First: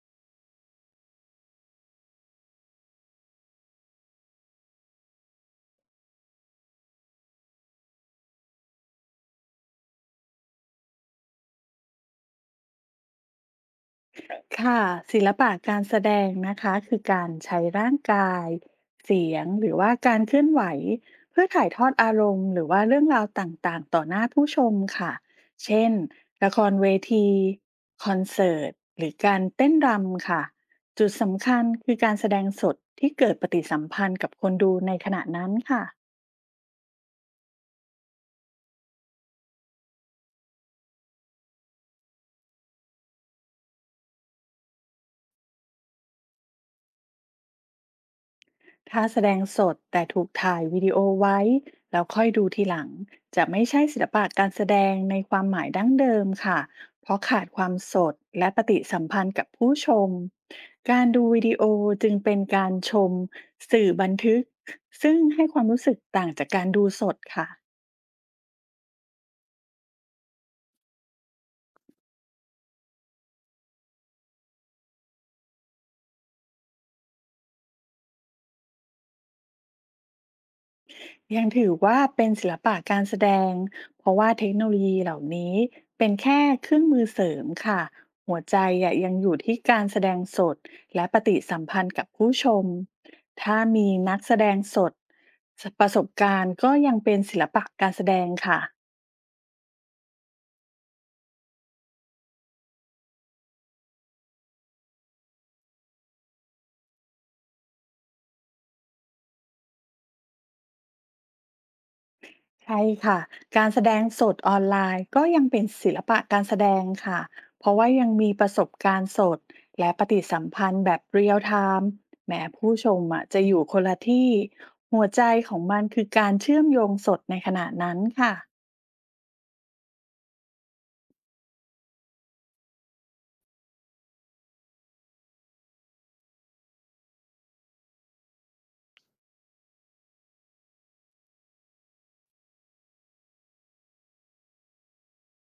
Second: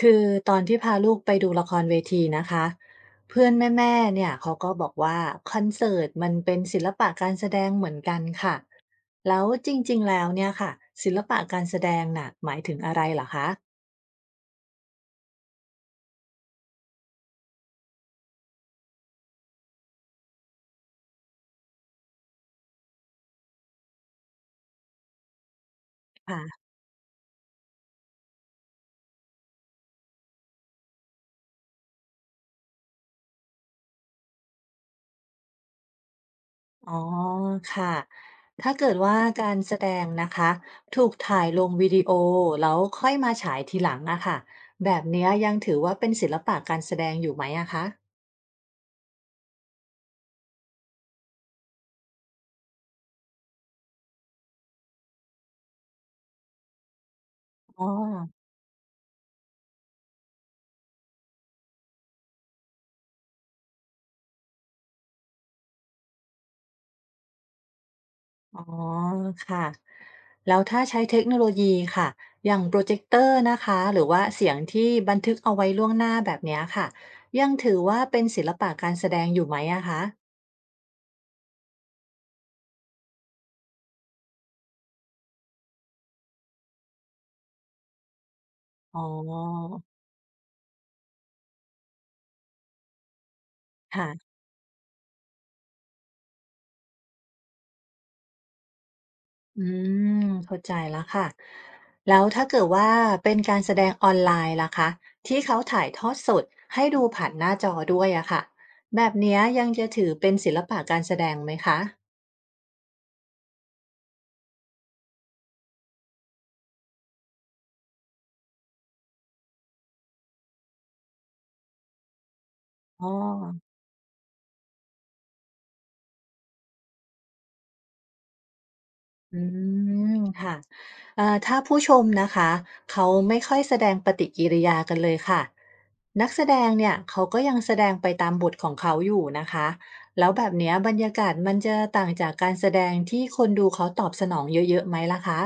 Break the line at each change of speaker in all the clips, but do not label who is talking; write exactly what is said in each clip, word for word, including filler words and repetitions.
คือตอนที่พาลูกไปดูละครเวทีนะคะเพื่อนแม่ๆเนี่ยเขาก็บอกว่าคอนเสิร์ตมันเป็นศิลปะการแสดงเหมือนกันค่ะแล้วจริงๆแล้วเนี่ยค่ะศิลปะการแสดงน่ะหมายถึงอะไรเหรอคะ
ค่ะศิลปะการแสดงนะคะคือการใช้ร่างกายเสียงหรือว่าการเคลื่อนไหวเพื่อถ่ายทอดอารมณ์หรือว่าเรื่องราวต่างๆต่อหน้าผู้ชมค่ะเช่นละค
ค่ะ
รเวทีคอนเสิร์ตหรือการเต้นรำค่ะจุดสำคัญคือการแสดงสดที่เกิดปฏิสัมพันธ์กับคนดูในขณะนั้นค่ะ
อ๋อค่ะถ้าเกิดว่าการแสดงนะคะถูกถ่ายลงวิดีโอแล้วค่อยมาฉายทีหลังอะค่ะแบบเนี้ยยังถือว่าเป็นศิลปะการแสดงอยู่ไหมอะคะ
ถ้าแสดงสดแต่ถูกถ่ายวิดีโอไว้แล้วค่อยดูทีหลังจะไม่ใช่ศิลปะการแสดงในความหมายดั้งเดิมค่ะเพราะขาดความ
อ๋อ
สดและปฏิสัมพันธ์กับผู้ชมการดูวิดีโอจึงเป็นการชมสื่อบันทึกซึ่งให้ความรู้สึกต่างจากการดูสดค่ะ
อ๋อค่ะแล้วถ้าใช้เทคโนโลยีค่ะอย่างโปรเจคเตอร์นะคะหรือว่าเสียงที่บันทึกเอาไว้ล่วงหน้าแบบเนี้ยค่ะยังถือว่าเป็นศิลปะการแสดงอยู่ไหมอะคะ
ยังถือว่าเป็นศิลปะการแสดง เพราะว่าเทคโนโลยีเหล่านี้เป็นแค่เครื่องมือเสริมค่ะ หัวใจอะ
อ๋อ
ยังอยู่ที่การแสดงสดและปฏิสัมพันธ์กับผู้ชม ถ้ามีนักแส
ค่ะ
ดงสดประสบการณ์ก็ยังเป็นศิลปะการแสดงค่ะ
อืมเข้าใจแล้วค่ะแล้วถ้าเกิดว่าเป็นการแสดงออนไลน์ล่ะคะที่เขาถ่ายทอดสดให้ดูผ่านหน้าจอด้วยอะค่ะแบบเนี้ยยังจะถือเป็นศิลปะการแสดงไหมคะ
ใช่ค่ะ การแสดงสดออนไลน์ก็ยังเป็นศิลปะการแสดงค่ะ เพราะว่ายังมีประสบการณ์สดและปฏิสัมพันธ์แบบเรียลไทม์แม้ผู้ชม
อ๋อ
อ่ะจะอยู่คนละที่ หัวใจของมันคือการเชื่อมโยงสดในขณะนั้นค่ะ
อืมค่ะเอ่อถ้าผู้ชมนะคะเขาไม่ค่อยแสดงปฏิกิริยากันเลยค่ะนักแสดงเนี่ยเขาก็ยังแสดงไปตามบทของเขาอยู่นะคะแล้วแบบเนี้ยบรรยากาศมันจะต่างจากการแสดงที่คนดูเขาตอบสนองเยอะๆไหมล่ะคะ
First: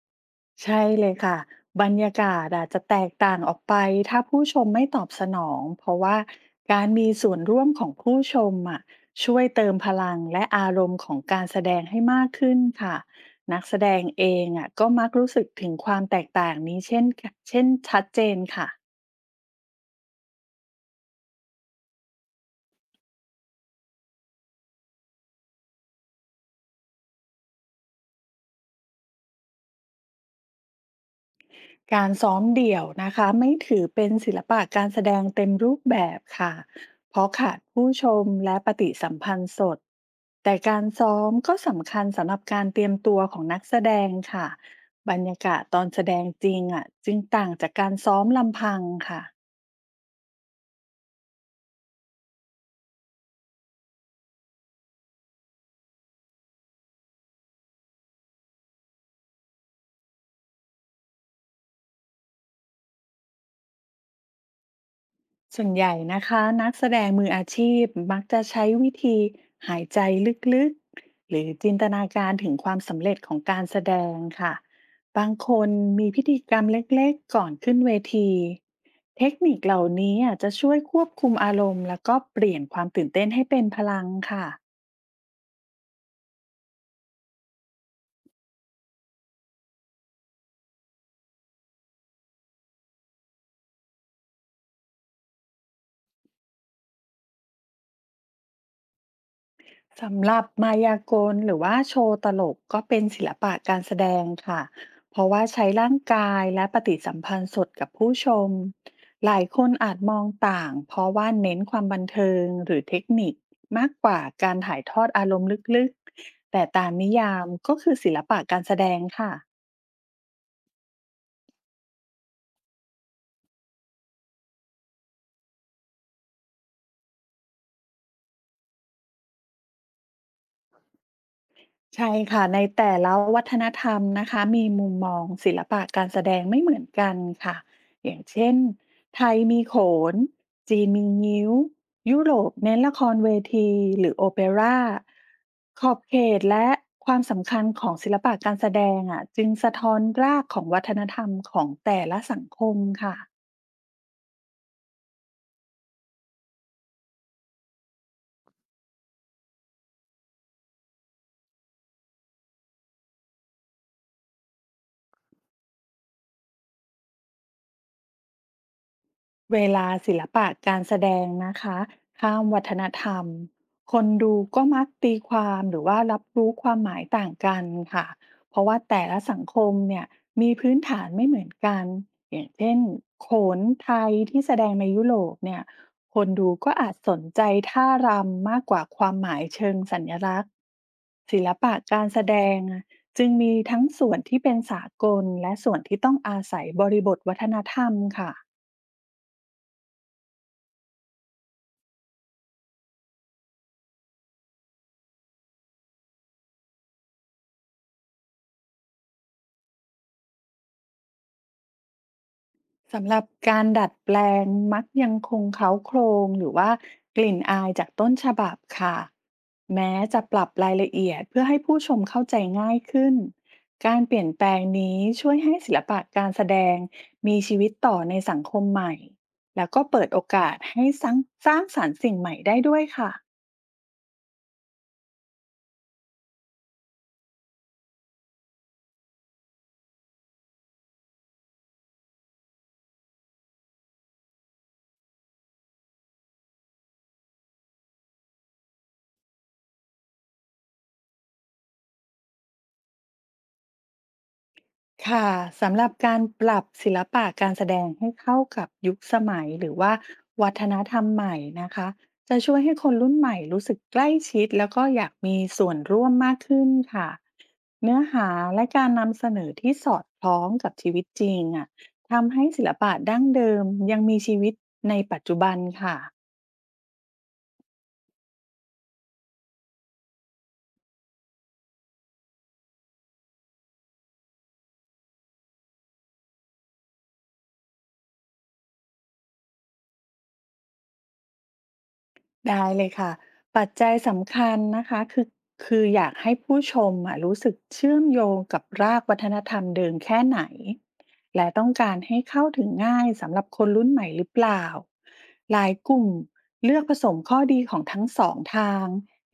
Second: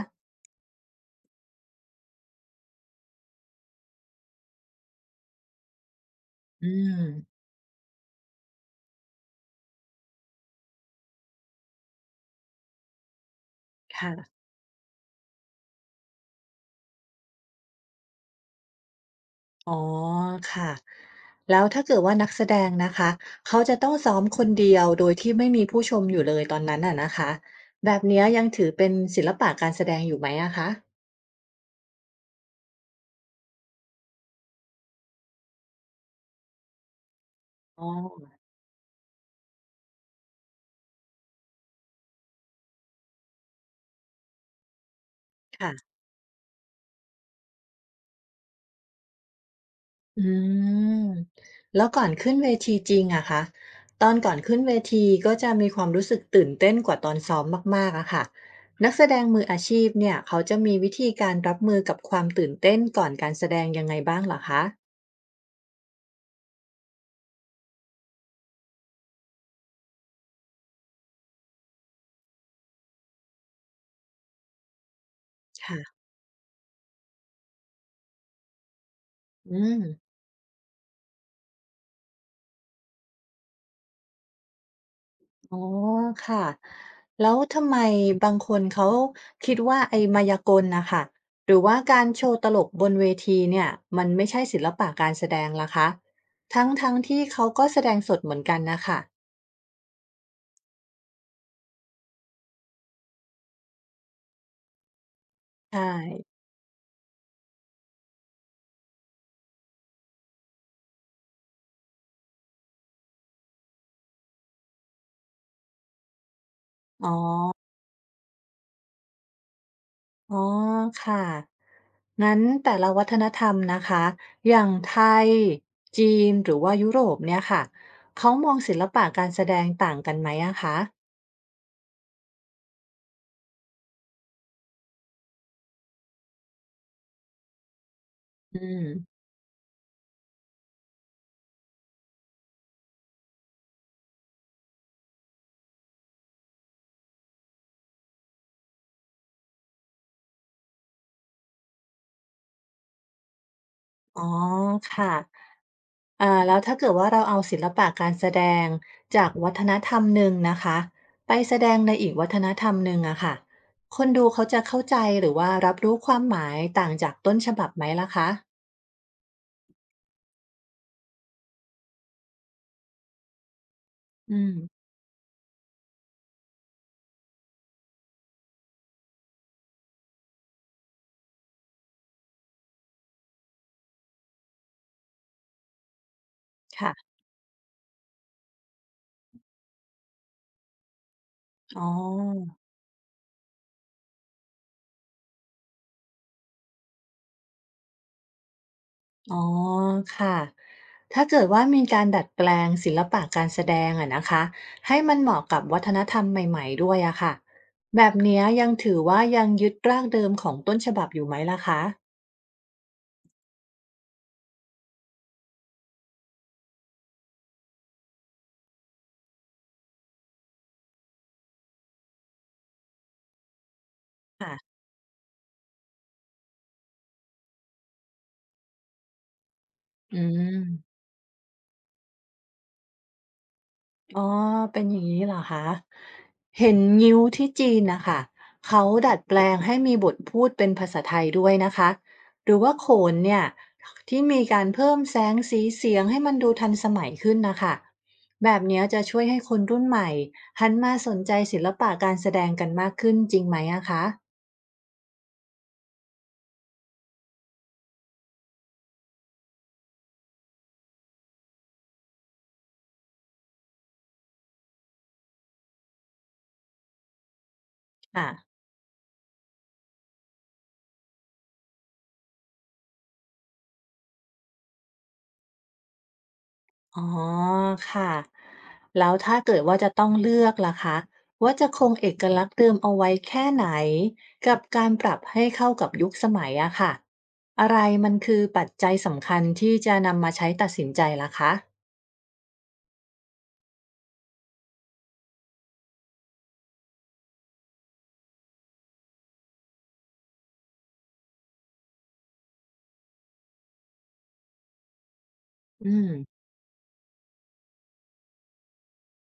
ใช่เลยค่ะบรรยากาศอาจจะแตกต่างออกไปถ้าผู้ชมไม่ตอบสนองเพราะว่า
อื
การ
ม
มีส่วนร่วมของผู้ชมอะช่วยเติมพลังและอารมณ์ของการแสดงให้มากขึ้นค่ะนักแสดง
ค่ะ
เองอะก็มักรู้สึกถึงความแตกต่างนี้เช่นเช่นชัดเจนค่ะ
อ๋อค่ะแล้วถ้าเกิดว่านักแสดงนะคะเขาจะต้องซ้อมคนเดียวโดยที่ไม่มีผู้ชมอยู่เลยตอนนั้นน่ะนะคะแบบเนี้ยยังถือเป็นศิลปะการแสดงอยู่ไหมอะคะ
การซ้อมเดี่ยวนะคะไม่ถือเป็นศิลปะการแสดงเต็มรูปแบบค่ะเพราะขาด
อ๋
ผู้ชม
อ
และปฏิสัมพันธ์สดแต่การซ้อมก็สำคัญสำหรับการเตรียมตัวของนักแสดงค่ะบรรยากาศ
ค่ะ
ตอนแสดงจริงอ่ะจึงต่างจากการซ้อมลำพังค่ะ
อืมแล้วก่อนขึ้นเวทีจริงอะคะตอนก่อนขึ้นเวทีก็จะมีความรู้สึกตื่นเต้นกว่าตอนซ้อมมากๆอะค่ะนักแสดงมืออาชีพเนี่ยเขาจะมีวิธีการรับมือกับความตื่นเต้นก่อนการแสดงยังไงบ้างเหรอคะ
ส่วนใหญ่นะคะนักแสดงมืออาชีพมักจะใช้วิธีหายใจลึกๆหรือจินตนาการถึงความสำเร็จของการแสดงค่ะบางคน
ค่ะ
มีพิธีกรรมเล็กๆก่อนขึ้นเวทีเทค
อื
นิคเห
ม
ล่านี้อาจจะช่วยควบคุมอารมณ์แล้วก็เปลี่ยนความตื่นเต้นให้เป็นพลังค่ะ
อ๋อค่ะแล้วทำไมบางคนเขาคิดว่าไอ้มายากลนะคะหรือว่าการโชว์ตลกบนเวทีเนี่ยมันไม่ใช่ศิลปะการแสดงล่ะคะทั้งๆที่เขาก็แสดงสดเหมือนกันนะคะ
สำหรับมายากลหรือว่าโชว์ตลกก็เป็นศิลปะการแสดงค่ะเพราะว่าใช้
ใช่
ร่างกายและปฏิสัมพันธ์สดกับผู้ชมหลายคนอาจมองต่างเพราะว่าเน้นความบันเทิงหรือเทคนิคมากกว่าการถ่ายทอดอารมณ์ลึกๆแต่ตาม
อ๋
นิ
อ
ยามก็คือศิลปะการแสดงค่ะ
อ๋อค่ะงั้นแต่ละวัฒนธรรมนะคะอย่างไทยจีนหรือว่ายุโรปเนี่ยค่ะเขามองศิลปะการแสดงต่างกันไหมอะคะ
ใช่ค่ะในแต่ละวัฒนธรรมนะคะมีมุมมองศิลปะการแสดงไม่เหมือนกันค่ะอย่างเช่น
อืม
ไทยมีโขนจีนมีงิ้วยุโรปเน้นละครเวทีหรือโอเปร่าขอบเขตและความสำคัญของศิลปะการแสดงอ่ะจึงสะท้อนรากของวัฒนธรรมของแต่ละสังคมค่ะ
อ๋อค่ะ อ่าแล้วถ้าเกิดว่าเราเอาศิลปะการแสดงจากวัฒนธรรมหนึ่งนะคะไปแสดงในอีกวัฒนธรรมหนึ่งอะค่ะคนดูเขาจะเข้าใจหรือว่ารับรู้ความหมายต่างจากต้นฉบับไหมล่ะคะ
เวลาศิลปะการแสดงนะคะข้ามวัฒนธรรมคนดู
อื
ก็
ม
มักตีความหรือว่ารับรู้ความหมายต่างกันค่ะเพราะว่าแต่ละสังคมเนี่ยมีพื้นฐานไม่เหมือนกันอย่างเช่นโขนไทยที่แสดงในยุโรปเนี่ยคนดูก็อาจ
ค่ะ
สนใจท่ารำมากกว่าความหมายเชิงสัญลักษณ์ศิลปะ
อ๋
การแสด
อ
งอะจึงมีทั้งส่วนที่เป็นสากลและส่วนที่ต้องอาศัยบริบทวัฒนธรรมค่ะ
อ๋อค่ะถ้าเกิดว่ามีการดัดแปลงศิลปะการแสดงอะนะคะให้มันเหมาะกับวัฒนธรรมใหม่ๆด้วยอะค่ะแบบเนี้ยยังถือว่ายังยึดรากเดิมของต้นฉบับอยู่ไหมล่ะคะ
สำหรับการดัดแปลงมักยังคงเค้าโครงหรือว่ากลิ่นอายจากต้นฉบับค่ะแม้จะปรับรายละเอียดเพื่อให้ผู้ชมเข้าใจง่ายขึ้นการเปลี่ยนแปลง
ค่ะ
นี้ช่วยให้ศิลปะการแสดงมีชีวิตต่อในสังคมใหม่แล้วก็เปิด
อื
โอกาสให้
ม
สร้างสร้างสรรค์สิ่งใหม่ได้ด้วยค่ะ
อ๋อเป็นอย่างนี้เหรอคะเห็นงิ้วที่จีนนะคะ เขาดัดแปลงให้มีบทพูดเป็นภาษาไทยด้วยนะคะหรือว่าโขนเนี่ยที่มีการเพิ่มแสงสีเสียงให้มันดูทันสมัยขึ้นนะคะแบบเนี้ยจะช่วยให้คนรุ่นใหม่หันมาสนใจศิลปะการแสดงกันมากขึ้นจริงไหมอะคะ
ค่ะสำหรับการปรับศิลปะการแสดงให้เข้ากับยุคสมัยหรือว่าวัฒนธรรมใหม่นะคะจะช่วยให้คนรุ่นใหม่รู้สึกใกล้ชิดแล้วก็อยากมีส่วนร่วมมากขึ้นค่ะเนื้อ
ค่ะ
หาและการนำเสนอที่สอดคล้องกับชีวิตจริงอ่ะทำให้ศิลปะดั้งเดิมยังมีชีวิตในปัจจุบันค่ะ
อ๋อค่ะแล้วถ้าเกิดว่าจะต้องเลือกล่ะคะว่าจะคงเอกลักษณ์เดิมเอาไว้แค่ไหนกับการปรับให้เข้ากับยุคสมัยอะค่ะอะไรมันคือปัจจัยสำคัญที่จะนำมาใช้ตัดสินใจล่ะคะ
ได้เลยค่ะปัจจัยสำคัญนะคะคือคืออยากให้ผู้ชมอะรู้สึกเชื่อมโยงกับรากวัฒนธรรมเดิมแค่ไหนและต้องการให้เข้าถึงง่ายสำหรับคนรุ่นใหม่หรือเปล่าหลาย
อื
กลุ่ม
ม
เลือกผสมข้อดีของทั้งสองทาง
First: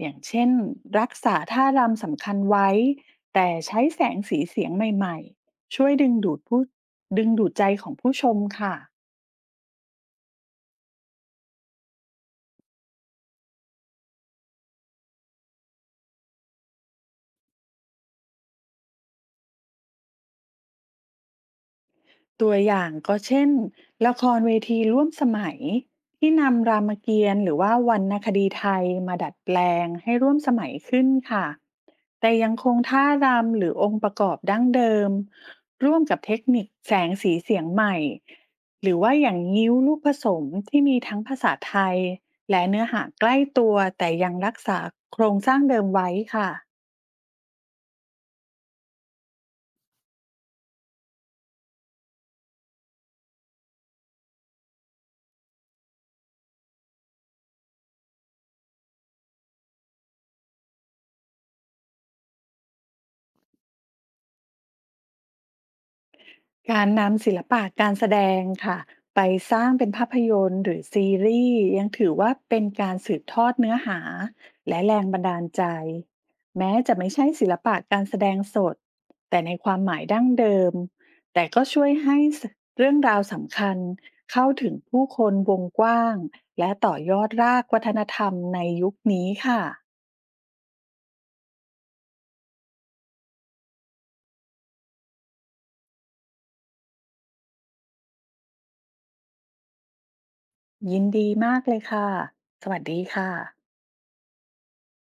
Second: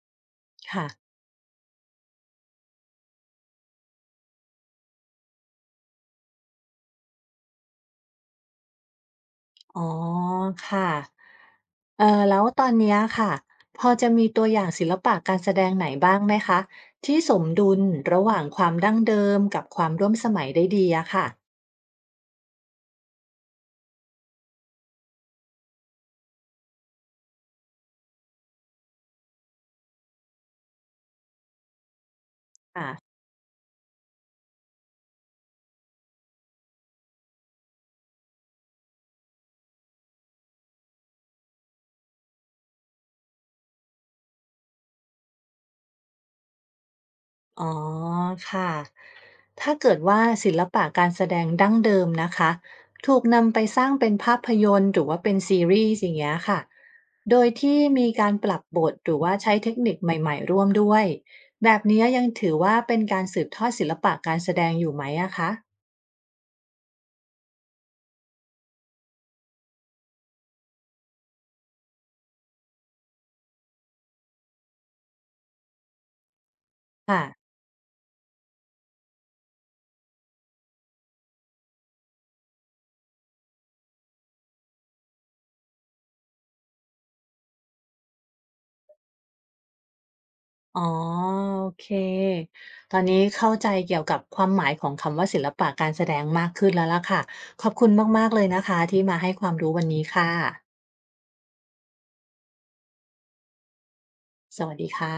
อย่างเช่น
ค่ะ
รักษาท่ารำสำคัญไว้แต่ใช้แสงสีเสียงใหม่ๆช่วยดึงดูดผู้ดึงดูดใจของผู้ชมค่ะ
อ๋อค่ะเอ่อแล้วตอนเนี้ยค่ะพอจะมีตัวอย่างศิลปะการแสดงไหนบ้างไหมคะที่สมดุลระหว่างความดั้งเดิมกับความร่วมสมัยได้ดีอะค่ะ
ตัวอย่างก็เช่นละครเวทีร่วมสมัยที่นำรามเกียรติ์หรือว่าวรรณคดีไทยมาดัดแปลงให้ร่วมสมัยขึ้นค่ะแต่ยังคงท่ารำหรือองค์ประกอบดั้งเดิมร่วมกับเทคนิคแสงสีเสียงใหม่หรือว่าอย่างงิ้วลูกผสมที่มีทั้งภาษาไทยและเนื้อหาใกล้ตัวแต่ยังรักษาโครงสร้างเดิมไว้ค่ะ
อ๋อค่ะ ถ้าเกิดว่าศิลปะการแสดงดั้งเดิมนะคะถูกนำไปสร้างเป็นภาพยนตร์หรือว่าเป็นซีรีส์อย่างเงี้ยค่ะโดยที่มีการปรับบทหรือว่าใช้เทคนิคใหม่ๆร่วมด้วยแบบนี้ยยังถือว่าเป็นการสืบทอดศิลปะการแสดงอยู่ไหมอะคะ
การนำศิลปะการแสดงค่ะไปสร้างเป็นภาพยนตร์หรือซีรีส์ยังถือว่าเป็นการสืบทอดเนื้อหาและแรงบันดาลใจแม้จะไม่ใช่
ค่ะ
ศิลปะการแสดงสดแต่ในความหมายดั้งเดิมแต่ก็ช่วยให้เรื่องราวสำคัญเข้าถึงผู้คนวงกว้างและต่อยอดรากวัฒนธรรมในยุคนี้ค่ะ
อ๋อโอเคตอนนี้เข้าใจเกี่ยวกับความหมายของคำว่าศิลปะการแสดงมากขึ้นแล้วล่ะค่ะขอบคุณมากๆเลยนะคะที่มาให้ความรู้วันนี้ค่ะ
ยินดีมากเลยค่ะสวัสดีค่ะ
สวัสดีค่ะ